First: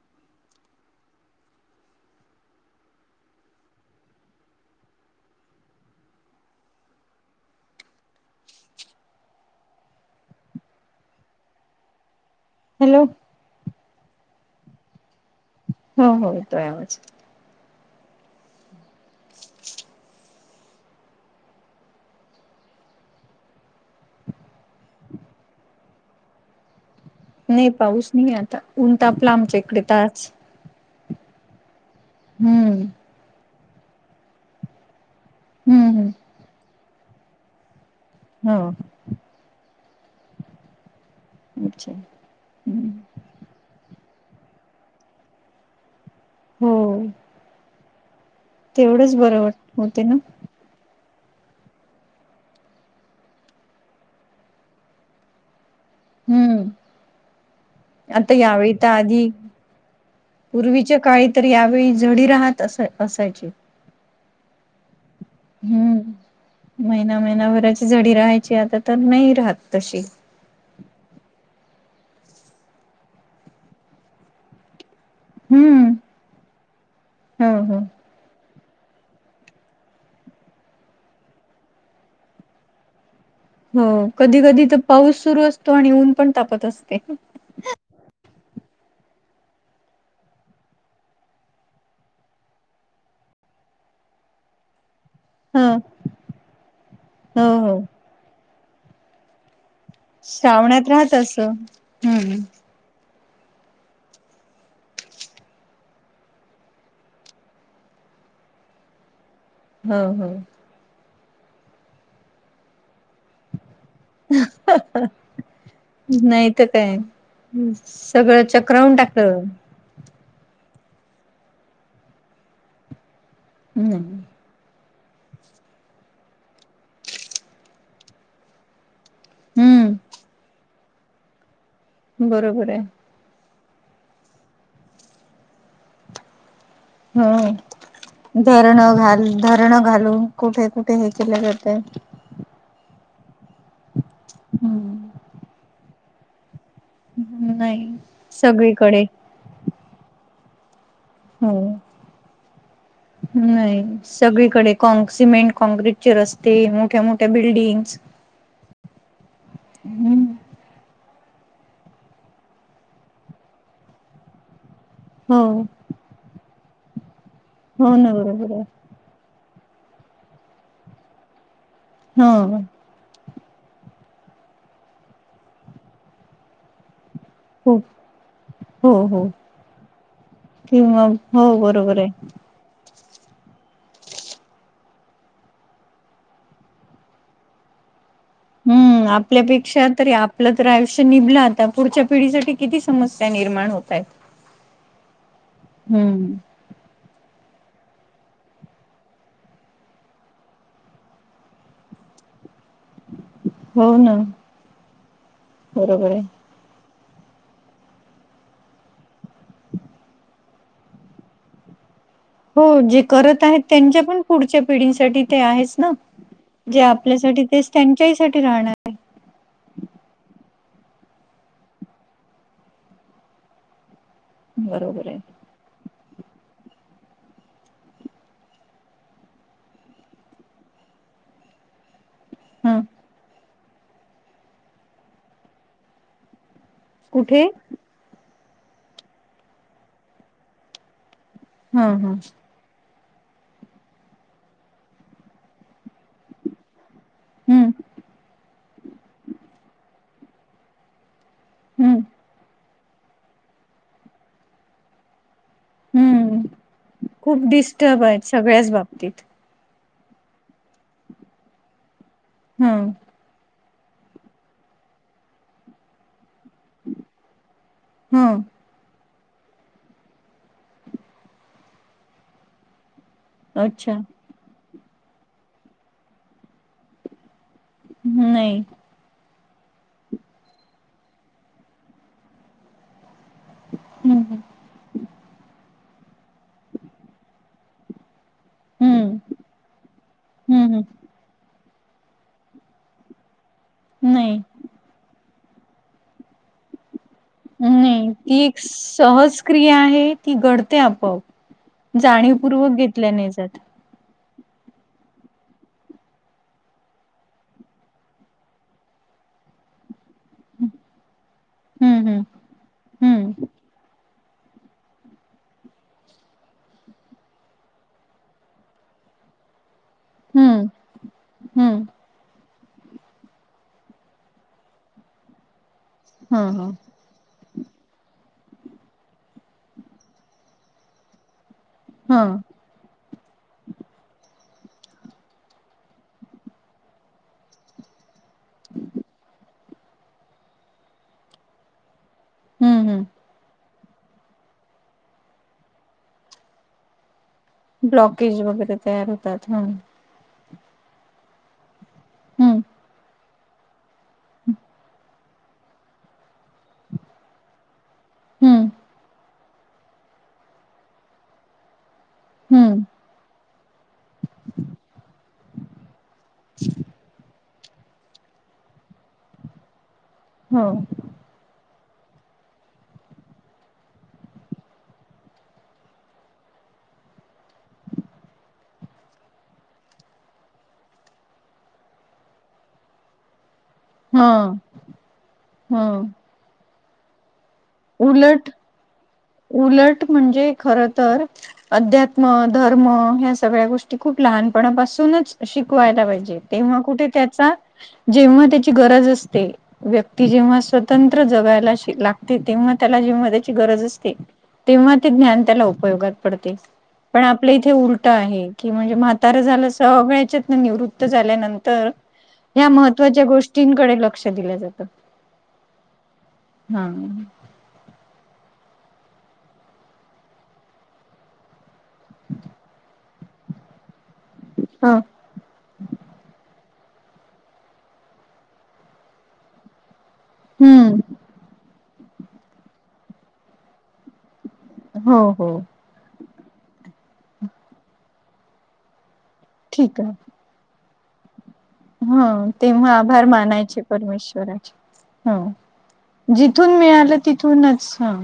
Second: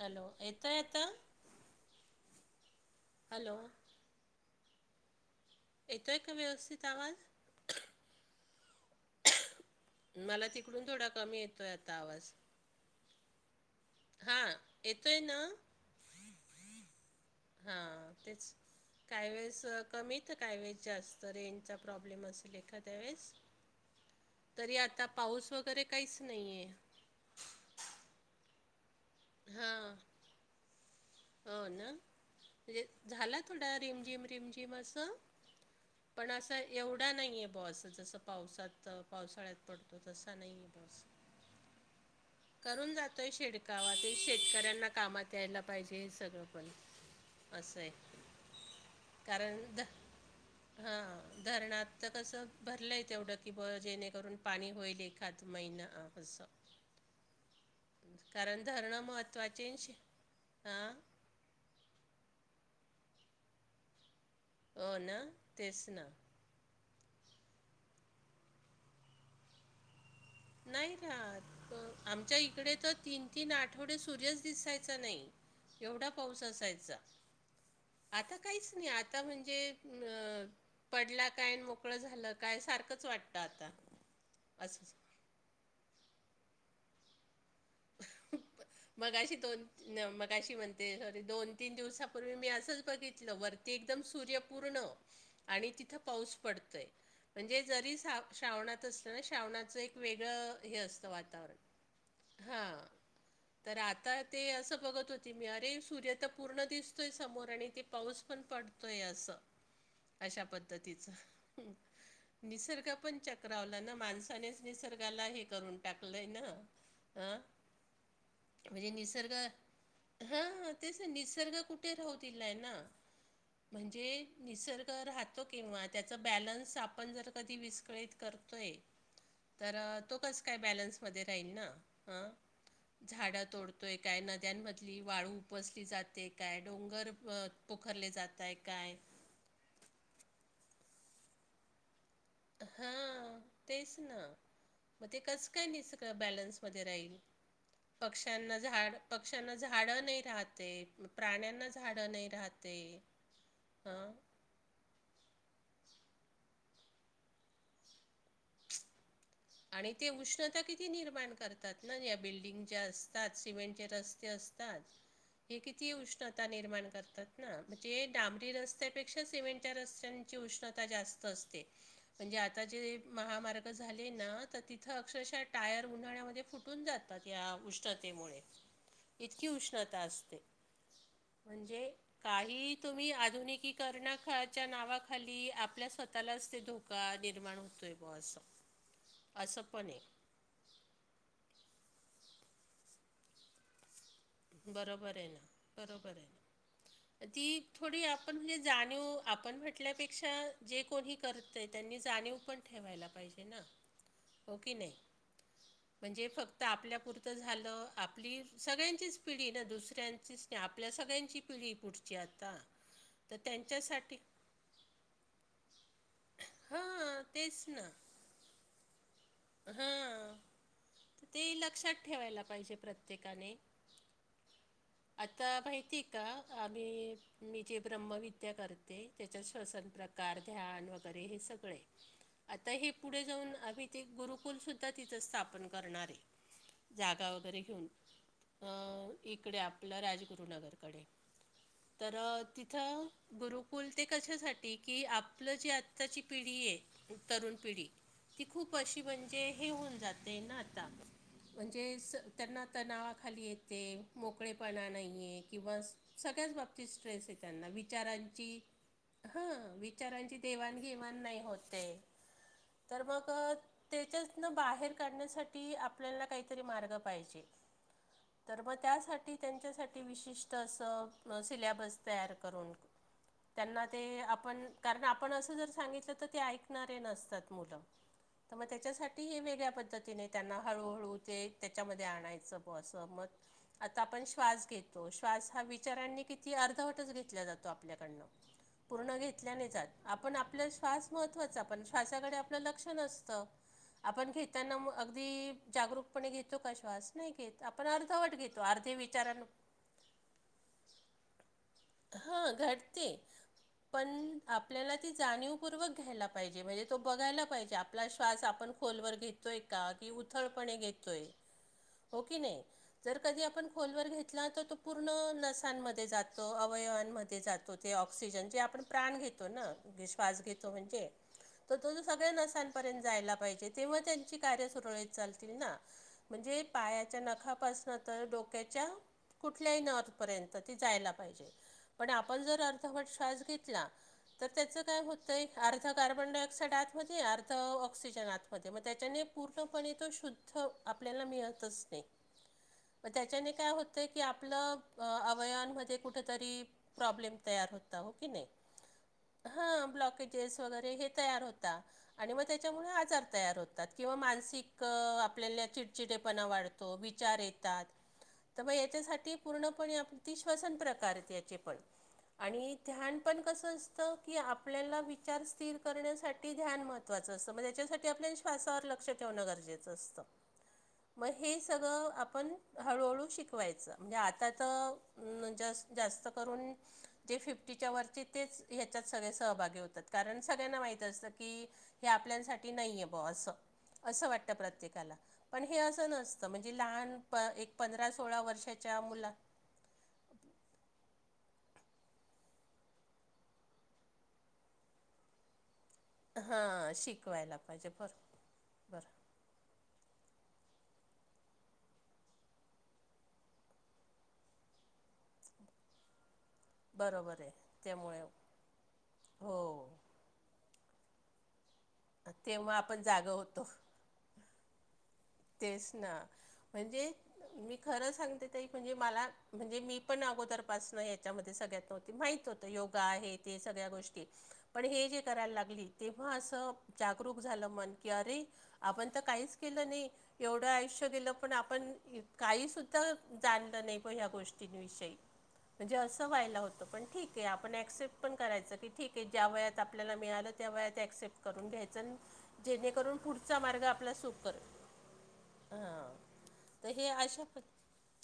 Hello, येतोय आता? Hello? येतोय काय व्यवस्थित आवाज? मला तिकडून थोडा कमी येतोय आता आवाज. हॅलो! हा येतोय ना? हो हो येतोय आवाज. हा तेच. काय वेळेस कमी तर काय वेळेस जास्त रेंजचा प्रॉब्लेम असेल एखाद्या वेळेस [inaudible] तरी आता पाऊस वगैरे काहीच नाहीय. नाही पाऊस नाही आता ऊन तापलं आमच्या इकडे हां ताच हो ना? हम्म म्हणजे झाला थोडा रिमझिम रिमझिम असं हम्म हम्म पण असं एवढा नाहीये. बुआ अस जसं हो पावसात पावसाळ्यात पडतो तसा नाहीयाय बॉस. अच्छा हम्म. तइ शेड गावाते शेतकऱ्यांना कामात यायला पाहिजेस. सगळं पण हो असंय तेवढंच बरं वाट कारण द होते ना हा धरणात् तर कसं भरलंय तेवढं की ब जेणेकरून पाणी होईल एखाद महिना असं हम्म. आता कारण यावेळी तर धरणं आधी महत्त्वाचे न शे हां पूर्वीच्या काळी तर यावेळी झडी राहत अस असायची. हो ना? तेच ना हम्म महिना महिनाभराची झडी राहायची आता तर नाही राहत तशी. नाही रात आमच्या इकडे तर तीन तीन आठवडे सूर्यच दिसाय चा नाही हम्म एवढा पाऊस असायचा हो हो आता काहीच नाही आता म्हणजे अम पडला काय मोकळं झालं काय सारखंच वाटत. हो कधी कधी तर पाऊस सुरू असतो आणि ऊन पण तापत असते. [inaudible] मगाशी दोन मगाशी म्हणते सॉरी दोन तीन दिवसापूर्वी मी असंच बघितलं वर ते एकदम सूर्य पूर्ण ह आणि तिथं पाऊस पडतय हो म्हणजे हो जरी सा श्रावणात असलं ना श्रावणाचं एक वेगळं हे श्रावणात असतं राहत असं वातावरण हम्म. हा. तर आता ते असं बघत होती मी अरे सूर्य तर पूर्ण दिसतोय समोर आणि ते पाऊस पण पड तोय अस हो हो. अशा पद्धतीच निसर्ग पण चक् रावला ना माणसानेच निसर्गाला हे करून टाकलंय ना? अं हम् सगळं म्हणजे चक्रावून निसर्ग टाकलं. हा तेच निसर्ग कुठे राहू दीलाय ना म्हणजे निसर्ग राहतो किंवा त्याच बॅलन्स आपण जर कधी विस्कळीत करतोय. तर हम्म तो कस काय बॅलन्समध्ये राहील ना? हं बरोबर आहे. झाडं तोडतोय काय नद्यांमधली वाळू उपसली जाते. काय डोंगर अ हो पोखरले जाताय धरणं काय? घाल धरणं घालून कुठे कुठे हे केले जातय. हा तेच ना. हम्म. म ते कस काय नि सगळ बॅलन्स मध्ये राहील? नाही पक्ष्यांना झाड सगळीकडे प पक्षांना झाडं नाही राहत ते हो. प्राण्यांना झाडं नही राहते, नाही हं. सगळीकडे. सिमेंट कोंक्रिटचे रस्ते, मोठ्या-मोठ्या बिल्डिंग्स आणि ते हम्म उष्णता किती निर्माण कर तात ना, या बिल्डिंग ज्या असतात, सिमेंटचे रस्ते असतात, हो हे किती उष्ण ता निर्मान करतात ना, हो म्हणजे ना बरोबर डांबरी आहे रस्त्या पेक्षा सिमेंटच्या रस्त्यांची उष्णता जास्त असते, म्हणजे हो. आता जे महामार्ग झाले ना, तर तिथं अक्षरशः टायर उन्हाळ्यामध्ये फुटून जा तात, या हो उष्णतेमुळे हो हो इतकी उष्णता असते. किंवा हो म्हणजे बरोबर आहे. काही तुम्ही आधुनिकीकरनाकाच्या नावाखाली, आपल्या स्वतःलाच ते धो का निर्माण होतोय बो अस. हम्म आपल्यापेक्षा तरी आप आपलं तर आयुष्य निभलं आता, पुढच्या पिढीसाठी किती समस्या निर्माण होतायेत. बरोबर ये ना बरोबर ये. ती थोडी आपण, म्हणजे जाणीव आपण म्हटल्यापेक्षा जे कोणी कर ते त्यांनी जाणीव पण ठेवायला पाहिजे ना. हो ना हो, की नाही? बरोबर आहे. म्हणजे फक्त त आपल्यापुरतं झालं, आपली सगळ्यांचीच पिढी ना, दुसऱ्यांचीच नही, आपल्या सगळ्यांची पिढी पुढ हो जे करत आहेत, त्यांच्या पण पुढच्या पिढींसाठी ते आहेच ना. जे हां आपल्यासाठी, तेच तेस त्यांच्याही साठी राहणार ये. हं, ते लक्षात ठेवायला पाहिजे, प्रत्येकाने. बरोबर ये. त माहिती का? आम्ही मी जे ब्रह्मविद्या करते, त्याच्या श्वसन प्रकार, ध्यान वगैरे हे सगळय. [inaudible] आता हे पुढे जाऊन, आम्ही ते गुरुकुल सुद्धा तिथ स्थापन करणार ये. जागा कुठे वगैरे घेऊन, अ इकडे आपलं राजगुरुनगरकडे. हा हा तर तिथं गुरुकुल, ते कशासाठी की आपलं जे आ ताची पिढी ये, ती तरुण हम्म पिढी प अशी, म्हणजे हे होऊन जाते ना आता, हम्म म्हणजेच त्यांना त्या नावाखाली येते, मोकळेपणा नहीये. किंवा हम्म सगळ्याच बाबतीत स्ट्रेस ये, खूप त्यांना डिस्टर्ब आहेत विचारांची सगळ्याच बाबतीत हं विचारांची देवाणघेवाण नाही होत ये. हं. मग त्याच्यातन बाहेर काढण्यासाठी ती आपल्याला काहीतरी मार्ग पाहिजे, हा तर म त्यासाठी त्यांच्यासाठी विशिष्ट असं, सिलेबस तयार करून त्यांना अच्छा ते आपण, कारण आपण असं जर सांगितलं तर ते ऐकणारे नसतात मुलं. तर नाही मग त्याच्यासाठी हे वेगळ्या पद्धतीने, त्यांना हळूहळू ते त्याच्यामध्ये आणायचं, ब असं मग. आता हम्म आपण श्वास घेतो, श्वास हा चऱांनी किती अर्धवटच घेतल्या जातो, आपल्याकडन पूर्ण हम्म घेतल्या नई जात, आपण हम्म आपल्या हम्म श्वास महत्वाचा, पण श्वासाकडे आपलं लक्ष नस त, आपण नाही घेताना म अगदी जागरूकपणे घेतो का श्वास? नाही घेत आपण नाही अर्धवट ती एक घेतो अर्धे सहज विचारां क्रिया आहे. की घडते आपोआप. हां जाणीवपूर्वक घडते. घेतल्या नाही जात. पण आपल्याला ती जाणीवपूर्वक घ्यायला पाहिजे. म्हणजे तो बघायला पाहिजे आप आपला श्वास आपण खोलवर घेतोय का कि उथळपणे घेतोय. हम्म हो की नाही जर हम्म कधी आपण खोलवर घेतला, तर तो पूर्ण नसांमध्ये जातो अवयवांमध्ये जातो ते ऑक्सिजन जे आपण प्राण घेतोना. हम्म श्वास हम्म घेतो म्हणजे तर हम्म. तो जो सगळ्या नसां पर्यंत जायला पाहिजे. तेव्हा त्यांची कार्य सुरळीत चालतील ना. हा म्हणजे हा पायाच्या नखापासन तर डोक्याच्या कुठल्याही नर्वपर्यंत ती जायला पाहिजे. पण हा आपण जर अर्थ, स श्वास घेतला तर त्याच काय होतय आर्ध कार्बन डायऑक्साइड आत मध्ये अर्धा त ऑक्सिजन आतमध्ये मग त्याच्याने पूर्णपणे तो शुद्ध आपल्याला मिळतच नाही. हम्म हम्म मग त्याच्याने काय होतंय, की आपलं अवयंमध्ये कुठतरी प्रॉब्लेम तर होतो हो की ब्लॉकेज नाही. वगैरे तयार होतात ह हा ब्लॉकेज केस वगैरे हे तयार होता. आणि मग हम्म त्याच्यामुळे आजार तयार होत किंवा मानसिक आपल्याला चिडचिडेपणा वाढतो विचार येतात. तर हम्म मग याच्यासाठी पूर्णपणे अगदी श्वसन प्रकार आहेत. याचे पण आणि हम्म. ध्यान पण कसं असतं की आपल्याला विचार स्थिर करण्यासाठी ध्यान मंत्र मग त्याच्यासाठी आपल्या श्वासावर लक्ष ठेवणं. गरजेच असत. हो मग हे सगळं आपण हळूहळू शिकवायच म्हणजे. आता तर मग जास् जास्त करून जे फिफ्टीच्या वरचे तेच ह्याच्यात सगळे सहभागी होतात. कारण सगळ्यांना माहित, असतं की हे आपल्यासाठी नाही आहे बा असं असं हा वाटतं प्रत्येकाला पण हे हा असं नसत. म्हणजे लहान प एक पंधरा सोळा उलट वर्षाच्या मुला च उलट म्हणजे खर तर अध्यात्म धर्म ह्या सगळ्या गोष्टी खूप लहानपणापासूनच शिकवायला पाहिजे. तेंव्हा हां कुठे त्याचा शिकवायला पाहिजे बरं जेव्हा त्याची बरं गरज असते. व्यक्ती जेव्हा स्वतंत्र जगायला शि लागते तेव्हा त्याला जेव्हा त्याची गरज असते. तेव्हा ते ज्ञान त्याला उपयोगात पडते. पण बरोबर आहे आपल्या इथे उलट त्यामुळे आहे कि म्हणजे म्हातारा हो झालं सगळ्याच्यात न निवृत्त झाल्यानंतर ह्या तेव्हा आपण महत्त्वाच्या जागं होतो गोष्टींकडे लक्ष दिल जात. तेच ना म्हणजे. मी खरं सांगते ताई म्हणजे मला म्हणजे मी पण अगोदरपासनं याच्यामध्ये सगळ्यात माहीत होत योगा हे ते सगळ्या गोष्टी पण ह हे जे करायला लागली तेव्हा अस जागरूक झालं मन की अरे आपण तर काहीच केलं नाही. एवढं आयुष्य हम्म गेलं पण आपण काही सुद्धा जाणलं नाही ह्या गोष्टी. [unintelligible] विषयी हो हो म्हणजे अस व्हायला होत पण ठीक आहे आपण एक्सेप्ट पण करायचं की ठीकय. ज्या वयात ठीक आपल्याला मिळालं त्या वयात अक्सेप्ट करून घ्यायच. हम्म तेव्हा आभार मानायचे आपला सुकर परमेश्वराचे. हा हां जिथून तर हे मिळालं अशा प तिथूनच हां.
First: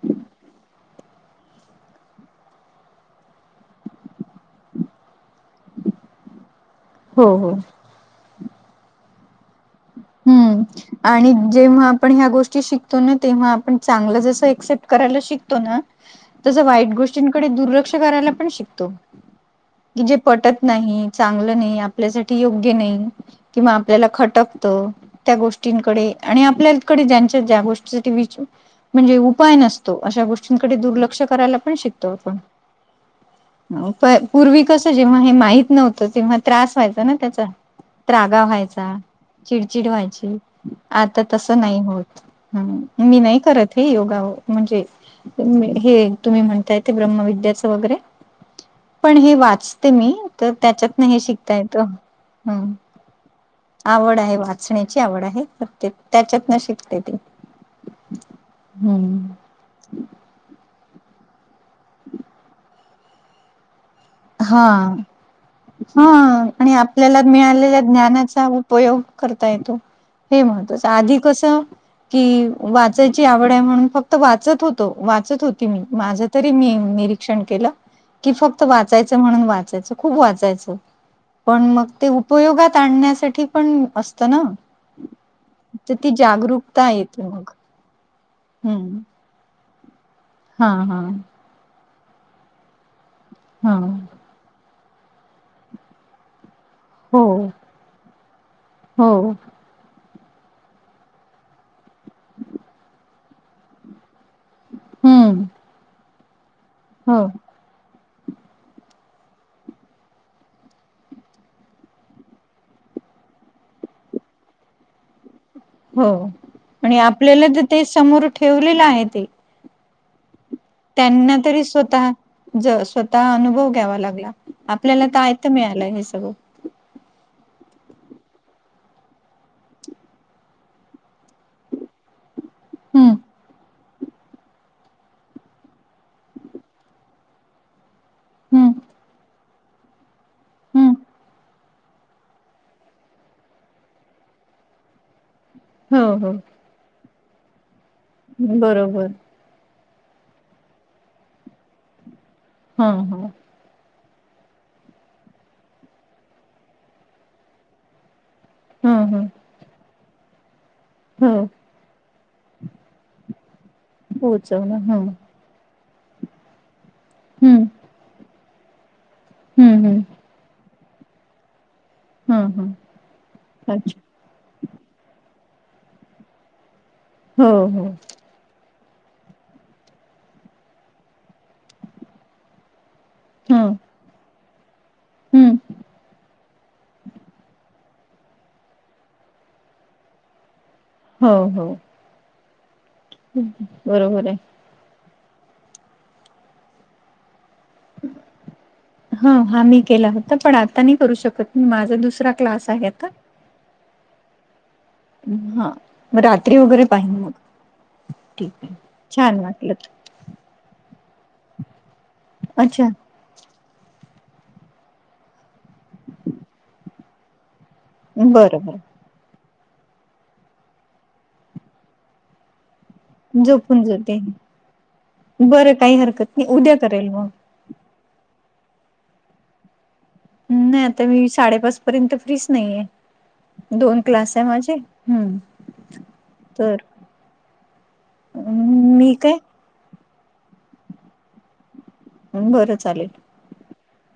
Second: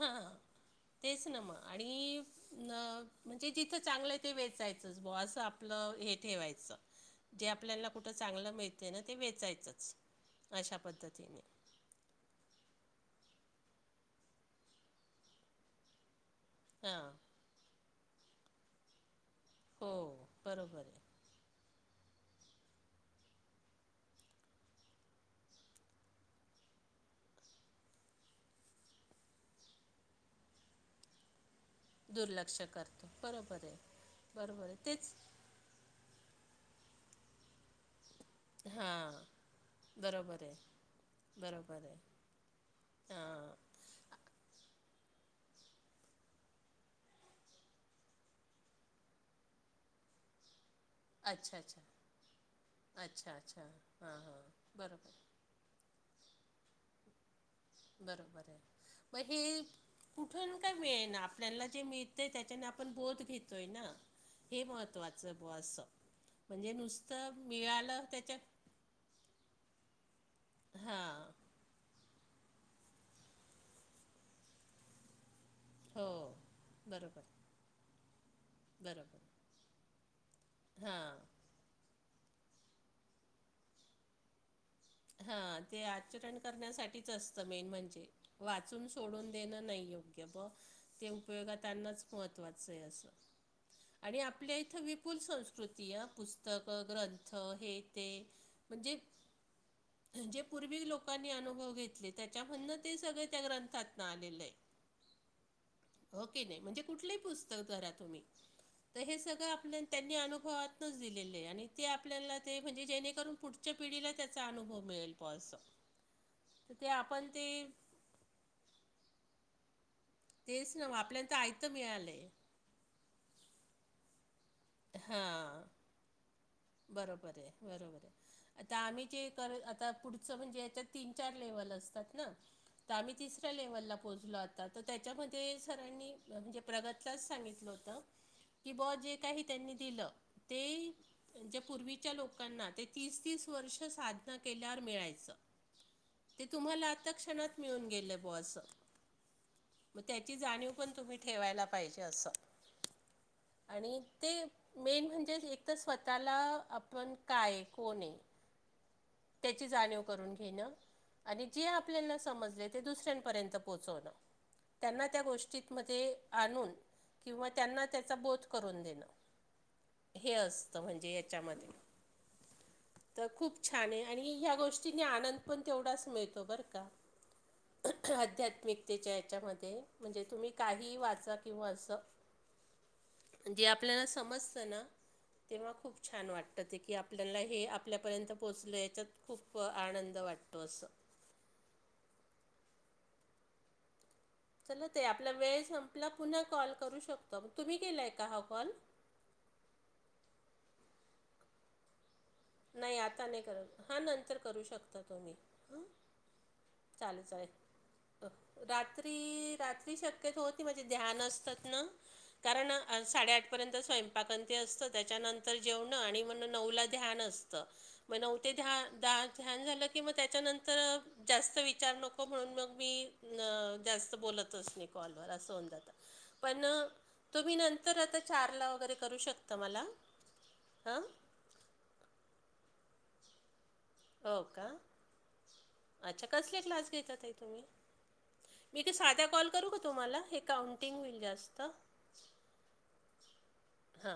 हां तेच ना मग आणि न म्हणजे जिथं चांगलं आहे ते वेचायचंच ब असं आपलं हे ठेवायचं. हो जे हो आपल्याला कुठ चांगल मिळतय ना ते वेचायचच हम्म आणि जेंव्हा आपण ह्या गोष्टी शिकतो ना तेंव्हा आपण चांगलं जसं एक्सेप्ट करायला शिकतो ना तसं वाईट हां गोष्टींकडे दुर्लक्ष करायला पण शिकतो. हो की जे पटत बरोबर नाही आहे चांगलं नाही आपल्यासाठी योग्य नाही किंवा आपल्याला खटक त त्या गोष्टींकडे आणि आपल्याकडे ज्यांच्या ज्या गोष्टीसाठी विच म्हणजे उपाय नसतो अशा गोष्टींकडे दुर्लक्ष करायला पण शिक तो दुर्लक्ष करतो बरोबर आहे. प पूर्वी बरोबर आहे कस तेच जेव्हा हे माहित नव्ह त तेव्हा त्रास व्हायचा ना त्याचा त्रागा व्हायचा. हां चिडचिड व्हायची बरोबर आहे आता तस नाही बरोबर आहे होत हम्म मी नाही हां करत हे योगा ओ म्हणजे हे तुम्ही म्हणतायते ब्रह्मविद्याचं वगैरे पण हे वाचते मी तर त्याच्यातन हे शिकता अच्छा येत अच्छा ह अच्छा अच्छा! हां आवड आहे हां वाचण्याची बरोबर आवड आहे प्रत्य त्याच्यात न शिकते ती बरोबर आहे मग हे कुठून का मिेळे ना आपल्याला जे मिळतय त्याच्याने आपण बोध घेतोय ना हे हा, महत्त्वाचं बुवा असं हा म्हणजे आणि आपल्याला नुसतं मिळालेल्या मिळालं त्याच्या ज्ञानाचा उपयोग करता येतो हे महत्वाच आधी हां कसं की वाचायची आवड आहे म्हणून फक्त वाचत होतो वाचत होत ते हो माझ तरी मी बरोबर निरीक्षण केलं की फक्त वाचायच बरोबर म्हणून वाचायच. खूप वाचायच हां पण मग ते उपयोगात आणण्यासाठी पण असत ना? हा ते तर ती आचरण जागरूकता करण्यासाठीच येते असतं मग. मेन म्हणजे वाचून हम्म सोडून देणं नाही योग्य ब हा हा ते उपयोगात आणणच महत्त्वाचं आहे असं. हा! आणि आपल्या इथं विपुल संस्कृती अ पुस् स्तक क हो ग्रंथ हे ते म्हणजे हो जे पूर्वी लोकांनी अनुभव घेतले त्याच्यामधन ते सगळ त्या ग्रंथातन आलेलं आहे हम्म! हो की नाही म्हणजे हो कुठलेही पुस्तक धरा तुम्ही तर हे सगळं आपल्या त्यांनी अनुभवातूनच दिलेले आहे आणि ते आपल्याला ते म्हणजे जेणेकरून पुढ च्या पिढीला त्याचा अनुभव मिळेल फारसा हो आणि आपल्याला तर ते समोर ठेवलेलं आहे ते तेच नव्ह आपल्याला त्यांना तर तरी आयतं स्वतः मिळालयं. ज स्वतः अनुभव घ्यावा लागला आपल्याला तर आयत हां. मिळालं हे सगळं. बरोबर आहे बरोबर आहे. आता आम्ही जे कर आता पुढचं म्हणजे याच्यात तीन चार लेवल असतात ना? तर हम्म आम्ही तिसऱ्या लेव्हलला पोहोचलो आता त्याच्यामध्ये सरांनी म्हणजे प्रगतलाच सांगितलं होत हम्म की बॉस जे काही त्यांनी दिलं ते हम्म म्हणजे पूर्वीच्या लोकांना ते तीस तीस वर्ष साधन केल्यावर मिळायचं. हो हो! ते तुम्हाला अथक क्षणात मिळून गेलं बो असं. बरोबर म त्याची जाणीव पण तुम्ही ठेवायला पाहिजे असं. हा हा! आणि ते मेन म्हणजे एक तर स्वतःला आपण काय हाय कोण हाय. हम् हं त्याची जाणीव करून घेण. आणि जे आपल्यांना समजले ते दुसऱ्यांपर्यंत पोहोचवण पोहोचवलं हा त्यांना त्या गोष्टी मध्ये आणून किंवा हम्म त्यांना त्याचा बोध करून देण. हम्म हम्म हे असतं म्हणजे याच्यामध्ये हा हा तर खूप छान अच्छा आहे आणि ह्या गोष्टींनी आनंद पण तेवढाच मिळतो बरं का हो हो आध्यात्मिक. त्याच्या याच्यामध्ये म्हणजे तुम्ही काहीही वाचा किंवा असं. हा जे आपल्याला समजत ना हम्म तेव्हा खूप छान वाटत ते की आपल्याला हे आपल्यापर्यंत पोचलो याच्यात खूप आनंद वाटतो असं. हो हो बरोबर आहे. चला ताई आपला वेळ संपला पुन्हा कॉल करू शकतो. मग तुम्ही केलाय का हा कॉल? हं हा मी केला होता पण आता नाही करू शकत माझा दुसरा क्लास आहे नाही आता नाही करत हा नंतर करू शकत हा मग रात्री वगैरे पाहिन मग. अ ठीक आहे. रात्री छान वाटलं रात्री शक्य [unintelligible] न ध्यान असतात ना कारण अच्छा साडेआठ र्यंत स्वयंपाक आणि ते असत त्याच्यानंतर जेवण आणि मग नऊला ध्यान असतं. मग नऊ तेे बरं बरं दहा दहा ध्यान झालं की मग त्याच्यानंतर जास्त विचार नको म्हणून मग मी न झोपून जास्त जाते बोलतच नाही कॉलवर असं होत बरं आता काही हरकत नाही पण उद्या करेल मग तुम्ही नंतर तर आता चारला वगैरे करू शकता मला. नाही हां आता मी साडेपाच पर्यंत फ्रीच नाही आहे दोन क्लास हो आहे का माझे. हम्म अच्छा कसले तर क्लास घेता ताई तुम्ही मी ते साधा कॉल करू का तुम्हाला हे काउंटिंग होईल जास्त. बरं चालेल. हा